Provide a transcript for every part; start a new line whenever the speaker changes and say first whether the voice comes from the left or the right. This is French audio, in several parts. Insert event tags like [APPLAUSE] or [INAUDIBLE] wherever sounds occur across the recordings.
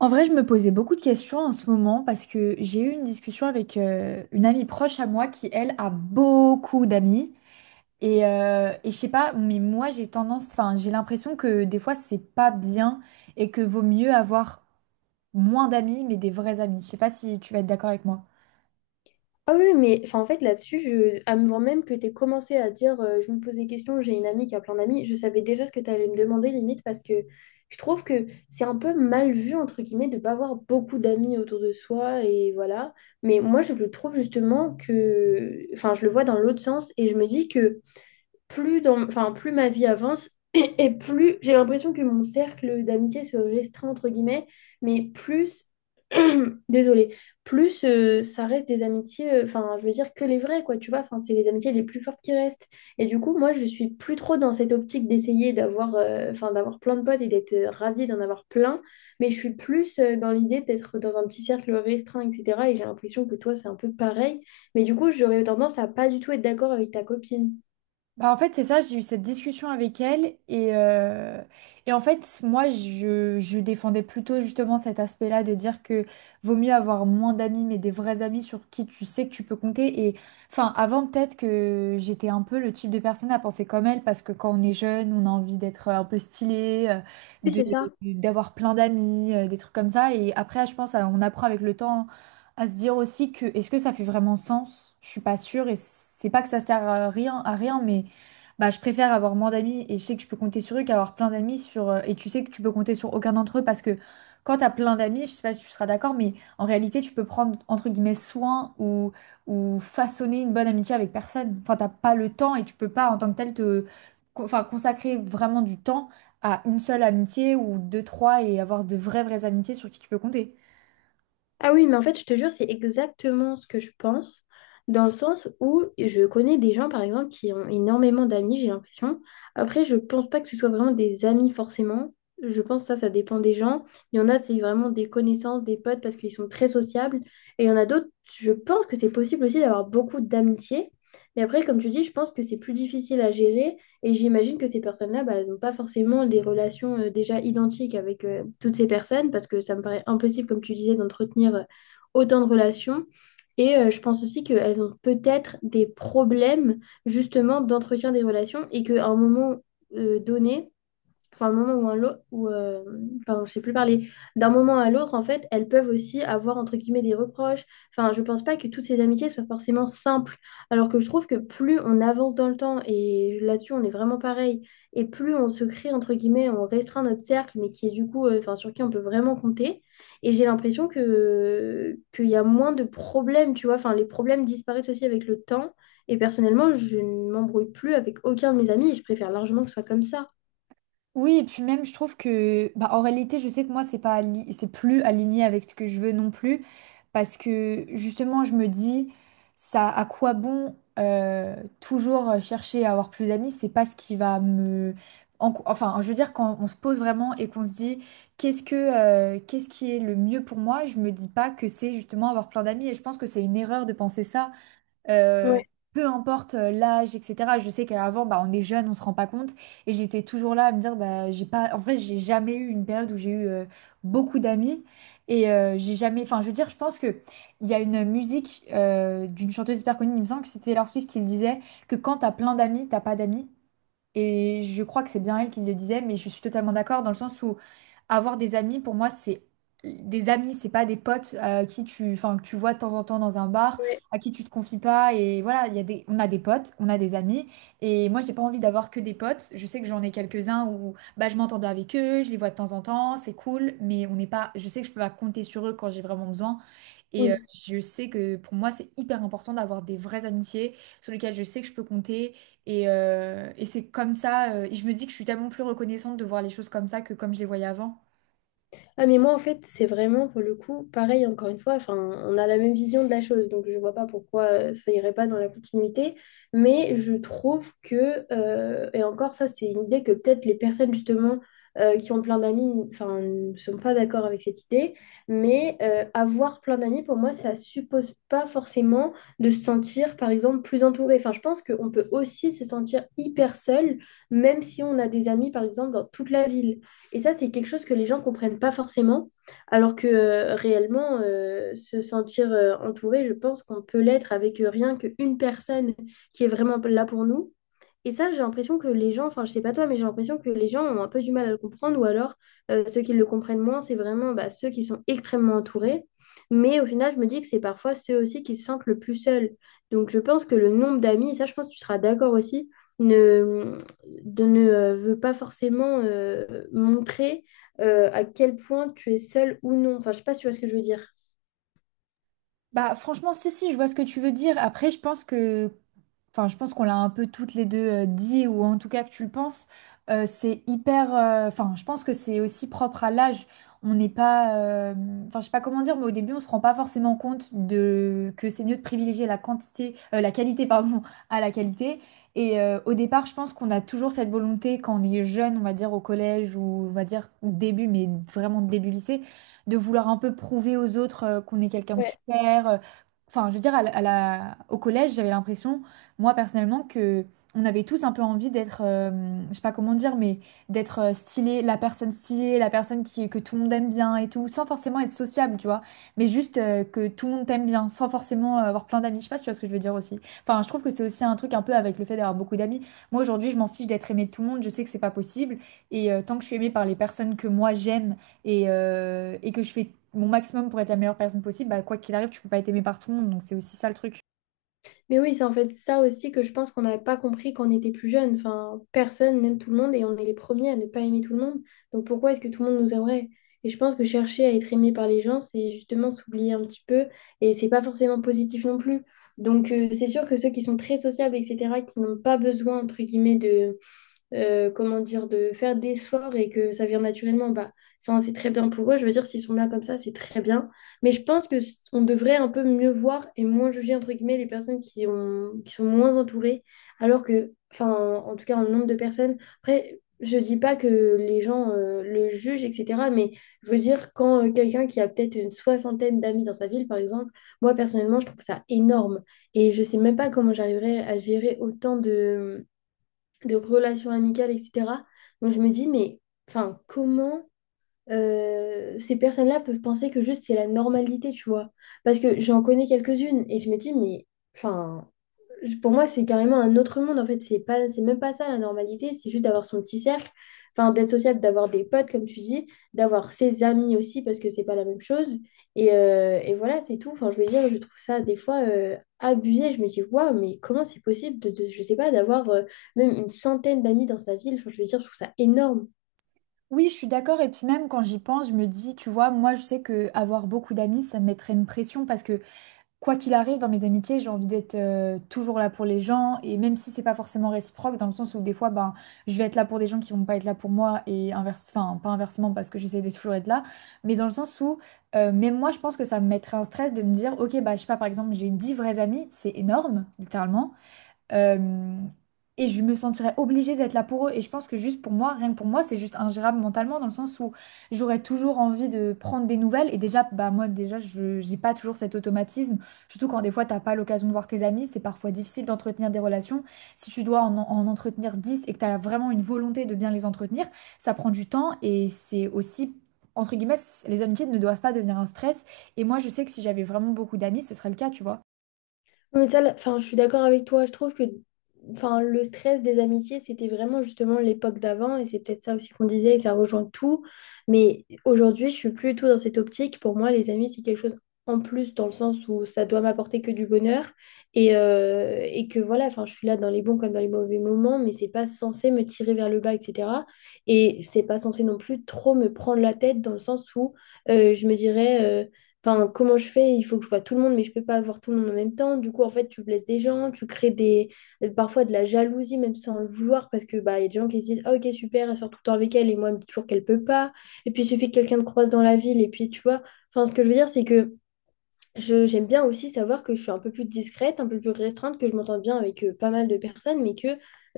right: En vrai, je me posais beaucoup de questions en ce moment parce que j'ai eu une discussion avec une amie proche à moi qui, elle, a beaucoup d'amis. Et je sais pas, mais moi, j'ai tendance, enfin, j'ai l'impression que des fois, c'est pas bien et que vaut mieux avoir moins d'amis, mais des vrais amis. Je sais pas si tu vas être d'accord avec moi.
left: Ah oui, mais enfin, en fait, là-dessus, avant même que tu aies commencé à dire je me pose des questions, j'ai une amie qui a plein d'amis, je savais déjà ce que tu allais me demander limite parce que je trouve que c'est un peu mal vu, entre guillemets, de ne pas avoir beaucoup d'amis autour de soi et voilà. Mais moi, je le trouve justement que. Enfin, je le vois dans l'autre sens et je me dis que enfin, plus ma vie avance [CLEARS THROAT] et, plus j'ai l'impression que mon cercle d'amitié se restreint entre guillemets, mais plus, [CLEARS THROAT] désolée, plus ça reste des amitiés, enfin, je veux dire que les vraies quoi, tu vois, enfin, c'est les amitiés les plus fortes qui restent. Et du coup, moi, je suis plus trop dans cette optique d'essayer d'avoir plein de potes et d'être ravie d'en avoir plein, mais je suis plus dans l'idée d'être dans un petit cercle restreint, etc. Et j'ai l'impression que toi, c'est un peu pareil. Mais du coup, j'aurais tendance à pas du tout être d'accord avec ta copine.
right: Bah, en fait, c'est ça, j'ai eu cette discussion avec elle et en fait, moi, je défendais plutôt justement cet aspect-là de dire que vaut mieux avoir moins d'amis, mais des vrais amis sur qui tu sais que tu peux compter. Et enfin, avant, peut-être que j'étais un peu le type de personne à penser comme elle, parce que quand on est jeune, on a envie d'être un peu stylé,
left: Oui,
right: de,
left: c'est ça.
right: d'avoir plein d'amis, des trucs comme ça. Et après, je pense, on apprend avec le temps à se dire aussi que est-ce que ça fait vraiment sens? Je suis pas sûre et c'est pas que ça sert à rien, mais. Bah, je préfère avoir moins d'amis et je sais que je peux compter sur eux qu'avoir plein d'amis sur et tu sais que tu peux compter sur aucun d'entre eux parce que quand t'as plein d'amis, je sais pas si tu seras d'accord, mais en réalité tu peux prendre entre guillemets soin ou façonner une bonne amitié avec personne. Enfin, t'as pas le temps et tu peux pas en tant que tel te consacrer vraiment du temps à une seule amitié ou deux, trois et avoir de vraies vraies amitiés sur qui tu peux compter.
left: Ah oui, mais en fait, je te jure, c'est exactement ce que je pense, dans le sens où je connais des gens, par exemple, qui ont énormément d'amis, j'ai l'impression. Après, je pense pas que ce soit vraiment des amis forcément. Je pense que ça dépend des gens. Il y en a, c'est vraiment des connaissances, des potes, parce qu'ils sont très sociables. Et il y en a d'autres, je pense que c'est possible aussi d'avoir beaucoup d'amitié. Mais après, comme tu dis, je pense que c'est plus difficile à gérer. Et j'imagine que ces personnes-là, bah, elles n'ont pas forcément des relations déjà identiques avec toutes ces personnes, parce que ça me paraît impossible, comme tu disais, d'entretenir autant de relations. Et je pense aussi qu'elles ont peut-être des problèmes justement d'entretien des relations et qu'à un moment donné, enfin, un moment ou un l'autre, ou, enfin, je sais plus parler, d'un moment à l'autre, en fait, elles peuvent aussi avoir, entre guillemets, des reproches. Enfin, je pense pas que toutes ces amitiés soient forcément simples, alors que je trouve que plus on avance dans le temps, et là-dessus, on est vraiment pareil, et plus on se crée, entre guillemets, on restreint notre cercle, mais qui est du coup, enfin, sur qui on peut vraiment compter. Et j'ai l'impression que qu'il y a moins de problèmes, tu vois, enfin, les problèmes disparaissent aussi avec le temps. Et personnellement, je ne m'embrouille plus avec aucun de mes amis et je préfère largement que ce soit comme ça.
right: Oui, et puis même, je trouve que, bah, en réalité, je sais que moi, c'est pas, c'est plus aligné avec ce que je veux non plus, parce que justement, je me dis, ça, à quoi bon euh, toujours chercher à avoir plus d'amis, c'est pas ce qui va me, enfin, je veux dire, quand on se pose vraiment et qu'on se dit, qu'est-ce que, qu'est-ce qui est le mieux pour moi, je me dis pas que c'est justement avoir plein d'amis, et je pense que c'est une erreur de penser ça. Euh,
left: Ouais,
right: Peu importe l'âge, etc. Je sais qu'avant, bah, on est jeune, on se rend pas compte. Et j'étais toujours là à me dire, bah, j'ai pas... En vrai, j'ai jamais eu une période où j'ai eu beaucoup d'amis. Et j'ai jamais... Enfin, je veux dire, je pense que il y a une musique d'une chanteuse hyper connue, il me semble que c'était Taylor Swift qui le disait, que quand t'as plein d'amis, t'as pas d'amis. Et je crois que c'est bien elle qui le disait, mais je suis totalement d'accord dans le sens où avoir des amis, pour moi, c'est des amis, c'est pas des potes qui tu, enfin, que tu vois de temps en temps dans un bar,
left: ouais.
right: à qui tu te confies pas. Et voilà, il y a des, on a des potes, on a des amis. Et moi, j'ai pas envie d'avoir que des potes. Je sais que j'en ai quelques-uns où bah, je m'entends bien avec eux, je les vois de temps en temps, c'est cool, mais on n'est pas, je sais que je peux pas compter sur eux quand j'ai vraiment besoin. Et
left: Oui.
right: je sais que pour moi, c'est hyper important d'avoir des vraies amitiés sur lesquelles je sais que je peux compter. Et c'est comme ça. Et je me dis que je suis tellement plus reconnaissante de voir les choses comme ça que comme je les voyais avant.
left: Ah, mais moi, en fait, c'est vraiment, pour le coup, pareil, encore une fois, enfin, on a la même vision de la chose, donc je vois pas pourquoi ça irait pas dans la continuité, mais je trouve que, et encore ça, c'est une idée que peut-être les personnes, justement, qui ont plein d'amis, enfin, ne sont pas d'accord avec cette idée, mais avoir plein d'amis, pour moi, ça suppose pas forcément de se sentir, par exemple, plus entouré. Enfin, je pense qu'on peut aussi se sentir hyper seul, même si on a des amis, par exemple, dans toute la ville. Et ça, c'est quelque chose que les gens comprennent pas forcément, alors que réellement, se sentir entouré, je pense qu'on peut l'être avec rien qu'une personne qui est vraiment là pour nous. Et ça, j'ai l'impression que les gens, enfin, je sais pas toi, mais j'ai l'impression que les gens ont un peu du mal à le comprendre, ou alors ceux qui le comprennent moins, c'est vraiment bah, ceux qui sont extrêmement entourés. Mais au final, je me dis que c'est parfois ceux aussi qui se sentent le plus seuls. Donc, je pense que le nombre d'amis, et ça, je pense que tu seras d'accord aussi, ne, ne veut pas forcément montrer à quel point tu es seul ou non. Enfin, je sais pas si tu vois ce que je veux dire.
right: Bah franchement, si, si, je vois ce que tu veux dire. Après, je pense que enfin, je pense qu'on l'a un peu toutes les deux dit, ou en tout cas que tu le penses, c'est hyper. Enfin, je pense que c'est aussi propre à l'âge. On n'est pas. Enfin, je sais pas comment dire, mais au début, on se rend pas forcément compte de que c'est mieux de privilégier la quantité, la qualité, pardon, à la qualité. Et au départ, je pense qu'on a toujours cette volonté quand on est jeune, on va dire au collège ou on va dire début, mais vraiment début lycée, de vouloir un peu prouver aux autres qu'on est quelqu'un de super. Enfin, je veux dire, au collège, j'avais l'impression moi personnellement, que on avait tous un peu envie d'être, je sais pas comment dire, mais d'être stylé, la personne stylée, la personne qui, que tout le monde aime bien et tout, sans forcément être sociable, tu vois, mais juste que tout le monde t'aime bien, sans forcément avoir plein d'amis. Je sais pas si tu vois ce que je veux dire aussi. Enfin, je trouve que c'est aussi un truc un peu avec le fait d'avoir beaucoup d'amis. Moi aujourd'hui, je m'en fiche d'être aimée de tout le monde, je sais que c'est pas possible, et tant que je suis aimée par les personnes que moi j'aime et que je fais mon maximum pour être la meilleure personne possible, bah, quoi qu'il arrive, tu peux pas être aimée par tout le monde, donc c'est aussi ça le truc.
left: Mais oui, c'est en fait ça aussi que je pense qu'on n'avait pas compris quand on était plus jeune. Enfin, personne n'aime tout le monde et on est les premiers à ne pas aimer tout le monde. Donc pourquoi est-ce que tout le monde nous aimerait? Et je pense que chercher à être aimé par les gens, c'est justement s'oublier un petit peu et c'est pas forcément positif non plus. Donc c'est sûr que ceux qui sont très sociables, etc., qui n'ont pas besoin, entre guillemets, de comment dire, de faire d'efforts et que ça vient naturellement, bah, enfin, c'est très bien pour eux. Je veux dire, s'ils sont bien comme ça, c'est très bien. Mais je pense que on devrait un peu mieux voir et moins juger, entre guillemets, les personnes qui ont, qui sont moins entourées, alors que, enfin, en, en tout cas, en nombre de personnes. Après, je dis pas que les gens le jugent, etc. Mais je veux dire, quand quelqu'un qui a peut-être une soixantaine d'amis dans sa ville, par exemple, moi, personnellement, je trouve ça énorme. Et je sais même pas comment j'arriverais à gérer autant de relations amicales, etc. Donc je me dis, mais enfin, comment ces personnes-là peuvent penser que juste c'est la normalité, tu vois? Parce que j'en connais quelques-unes et je me dis, mais enfin, pour moi, c'est carrément un autre monde. En fait, c'est pas, c'est même pas ça la normalité. C'est juste d'avoir son petit cercle, enfin, d'être sociable, d'avoir des potes, comme tu dis, d'avoir ses amis aussi, parce que c'est pas la même chose. Et voilà, c'est tout. Enfin, je veux dire, je trouve ça des fois abusé. Je me dis, waouh, mais comment c'est possible je sais pas, d'avoir même une centaine d'amis dans sa ville. Enfin, je veux dire, je trouve ça énorme.
right: Oui, je suis d'accord. Et puis même quand j'y pense, je me dis, tu vois, moi je sais que avoir beaucoup d'amis, ça me mettrait une pression parce que quoi qu'il arrive dans mes amitiés, j'ai envie d'être toujours là pour les gens. Et même si c'est pas forcément réciproque, dans le sens où des fois, ben, je vais être là pour des gens qui vont pas être là pour moi et inverse, enfin pas inversement parce que j'essaie de toujours être là, mais dans le sens où même moi, je pense que ça me mettrait un stress de me dire, ok, bah je sais pas, par exemple, j'ai 10 vrais amis, c'est énorme, littéralement. Euh, et je me sentirais obligée d'être là pour eux. Et je pense que juste pour moi, rien que pour moi, c'est juste ingérable mentalement dans le sens où j'aurais toujours envie de prendre des nouvelles. Et déjà, bah moi, déjà, je j'ai pas toujours cet automatisme. Surtout quand des fois, t'as pas l'occasion de voir tes amis, c'est parfois difficile d'entretenir des relations. Si tu dois en entretenir 10 et que t'as vraiment une volonté de bien les entretenir, ça prend du temps et c'est aussi... Entre guillemets, les amitiés ne doivent pas devenir un stress. Et moi, je sais que si j'avais vraiment beaucoup d'amis, ce serait le cas, tu vois.
left: Non, mais ça, là, enfin, je suis d'accord avec toi. Je trouve que enfin, le stress des amitiés, c'était vraiment justement l'époque d'avant. Et c'est peut-être ça aussi qu'on disait, et ça rejoint tout. Mais aujourd'hui, je suis plus du tout dans cette optique. Pour moi, les amis, c'est quelque chose en plus dans le sens où ça doit m'apporter que du bonheur. Et que voilà, enfin, je suis là dans les bons comme dans les mauvais moments, mais c'est pas censé me tirer vers le bas, etc. Et c'est pas censé non plus trop me prendre la tête dans le sens où je me dirais. Enfin, comment je fais? Il faut que je vois tout le monde, mais je peux pas voir tout le monde en même temps. Du coup, en fait, tu blesses des gens, tu crées des parfois de la jalousie, même sans le vouloir, parce que bah, il y a des gens qui se disent, Ah, ok, super, elle sort tout le temps avec elle, et moi, elle me dit toujours qu'elle peut pas. Et puis, il suffit que quelqu'un te croise dans la ville, et puis, tu vois. Enfin, ce que je veux dire, c'est que j'aime bien aussi savoir que je suis un peu plus discrète, un peu plus restreinte, que je m'entends bien avec pas mal de personnes, mais que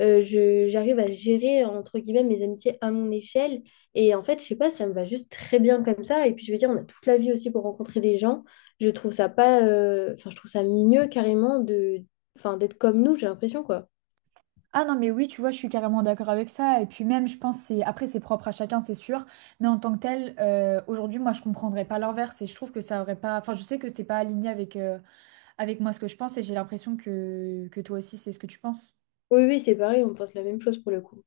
left: j'arrive à gérer, entre guillemets, mes amitiés à mon échelle. Et en fait, je sais pas, ça me va juste très bien comme ça. Et puis, je veux dire, on a toute la vie aussi pour rencontrer des gens. Je trouve ça pas, enfin, je trouve ça mieux carrément enfin, d'être comme nous, j'ai l'impression, quoi.
right: Ah non, mais oui, tu vois, je suis carrément d'accord avec ça. Et puis même, je pense, c'est après, c'est propre à chacun, c'est sûr. Mais en tant que tel, aujourd'hui, moi, je comprendrais pas l'inverse et je trouve que ça aurait pas. Enfin, je sais que c'est pas aligné avec, avec moi ce que je pense et j'ai l'impression que toi aussi, c'est ce que tu penses.
left: Oui, oui, c'est pareil, on pense la même chose pour le coup.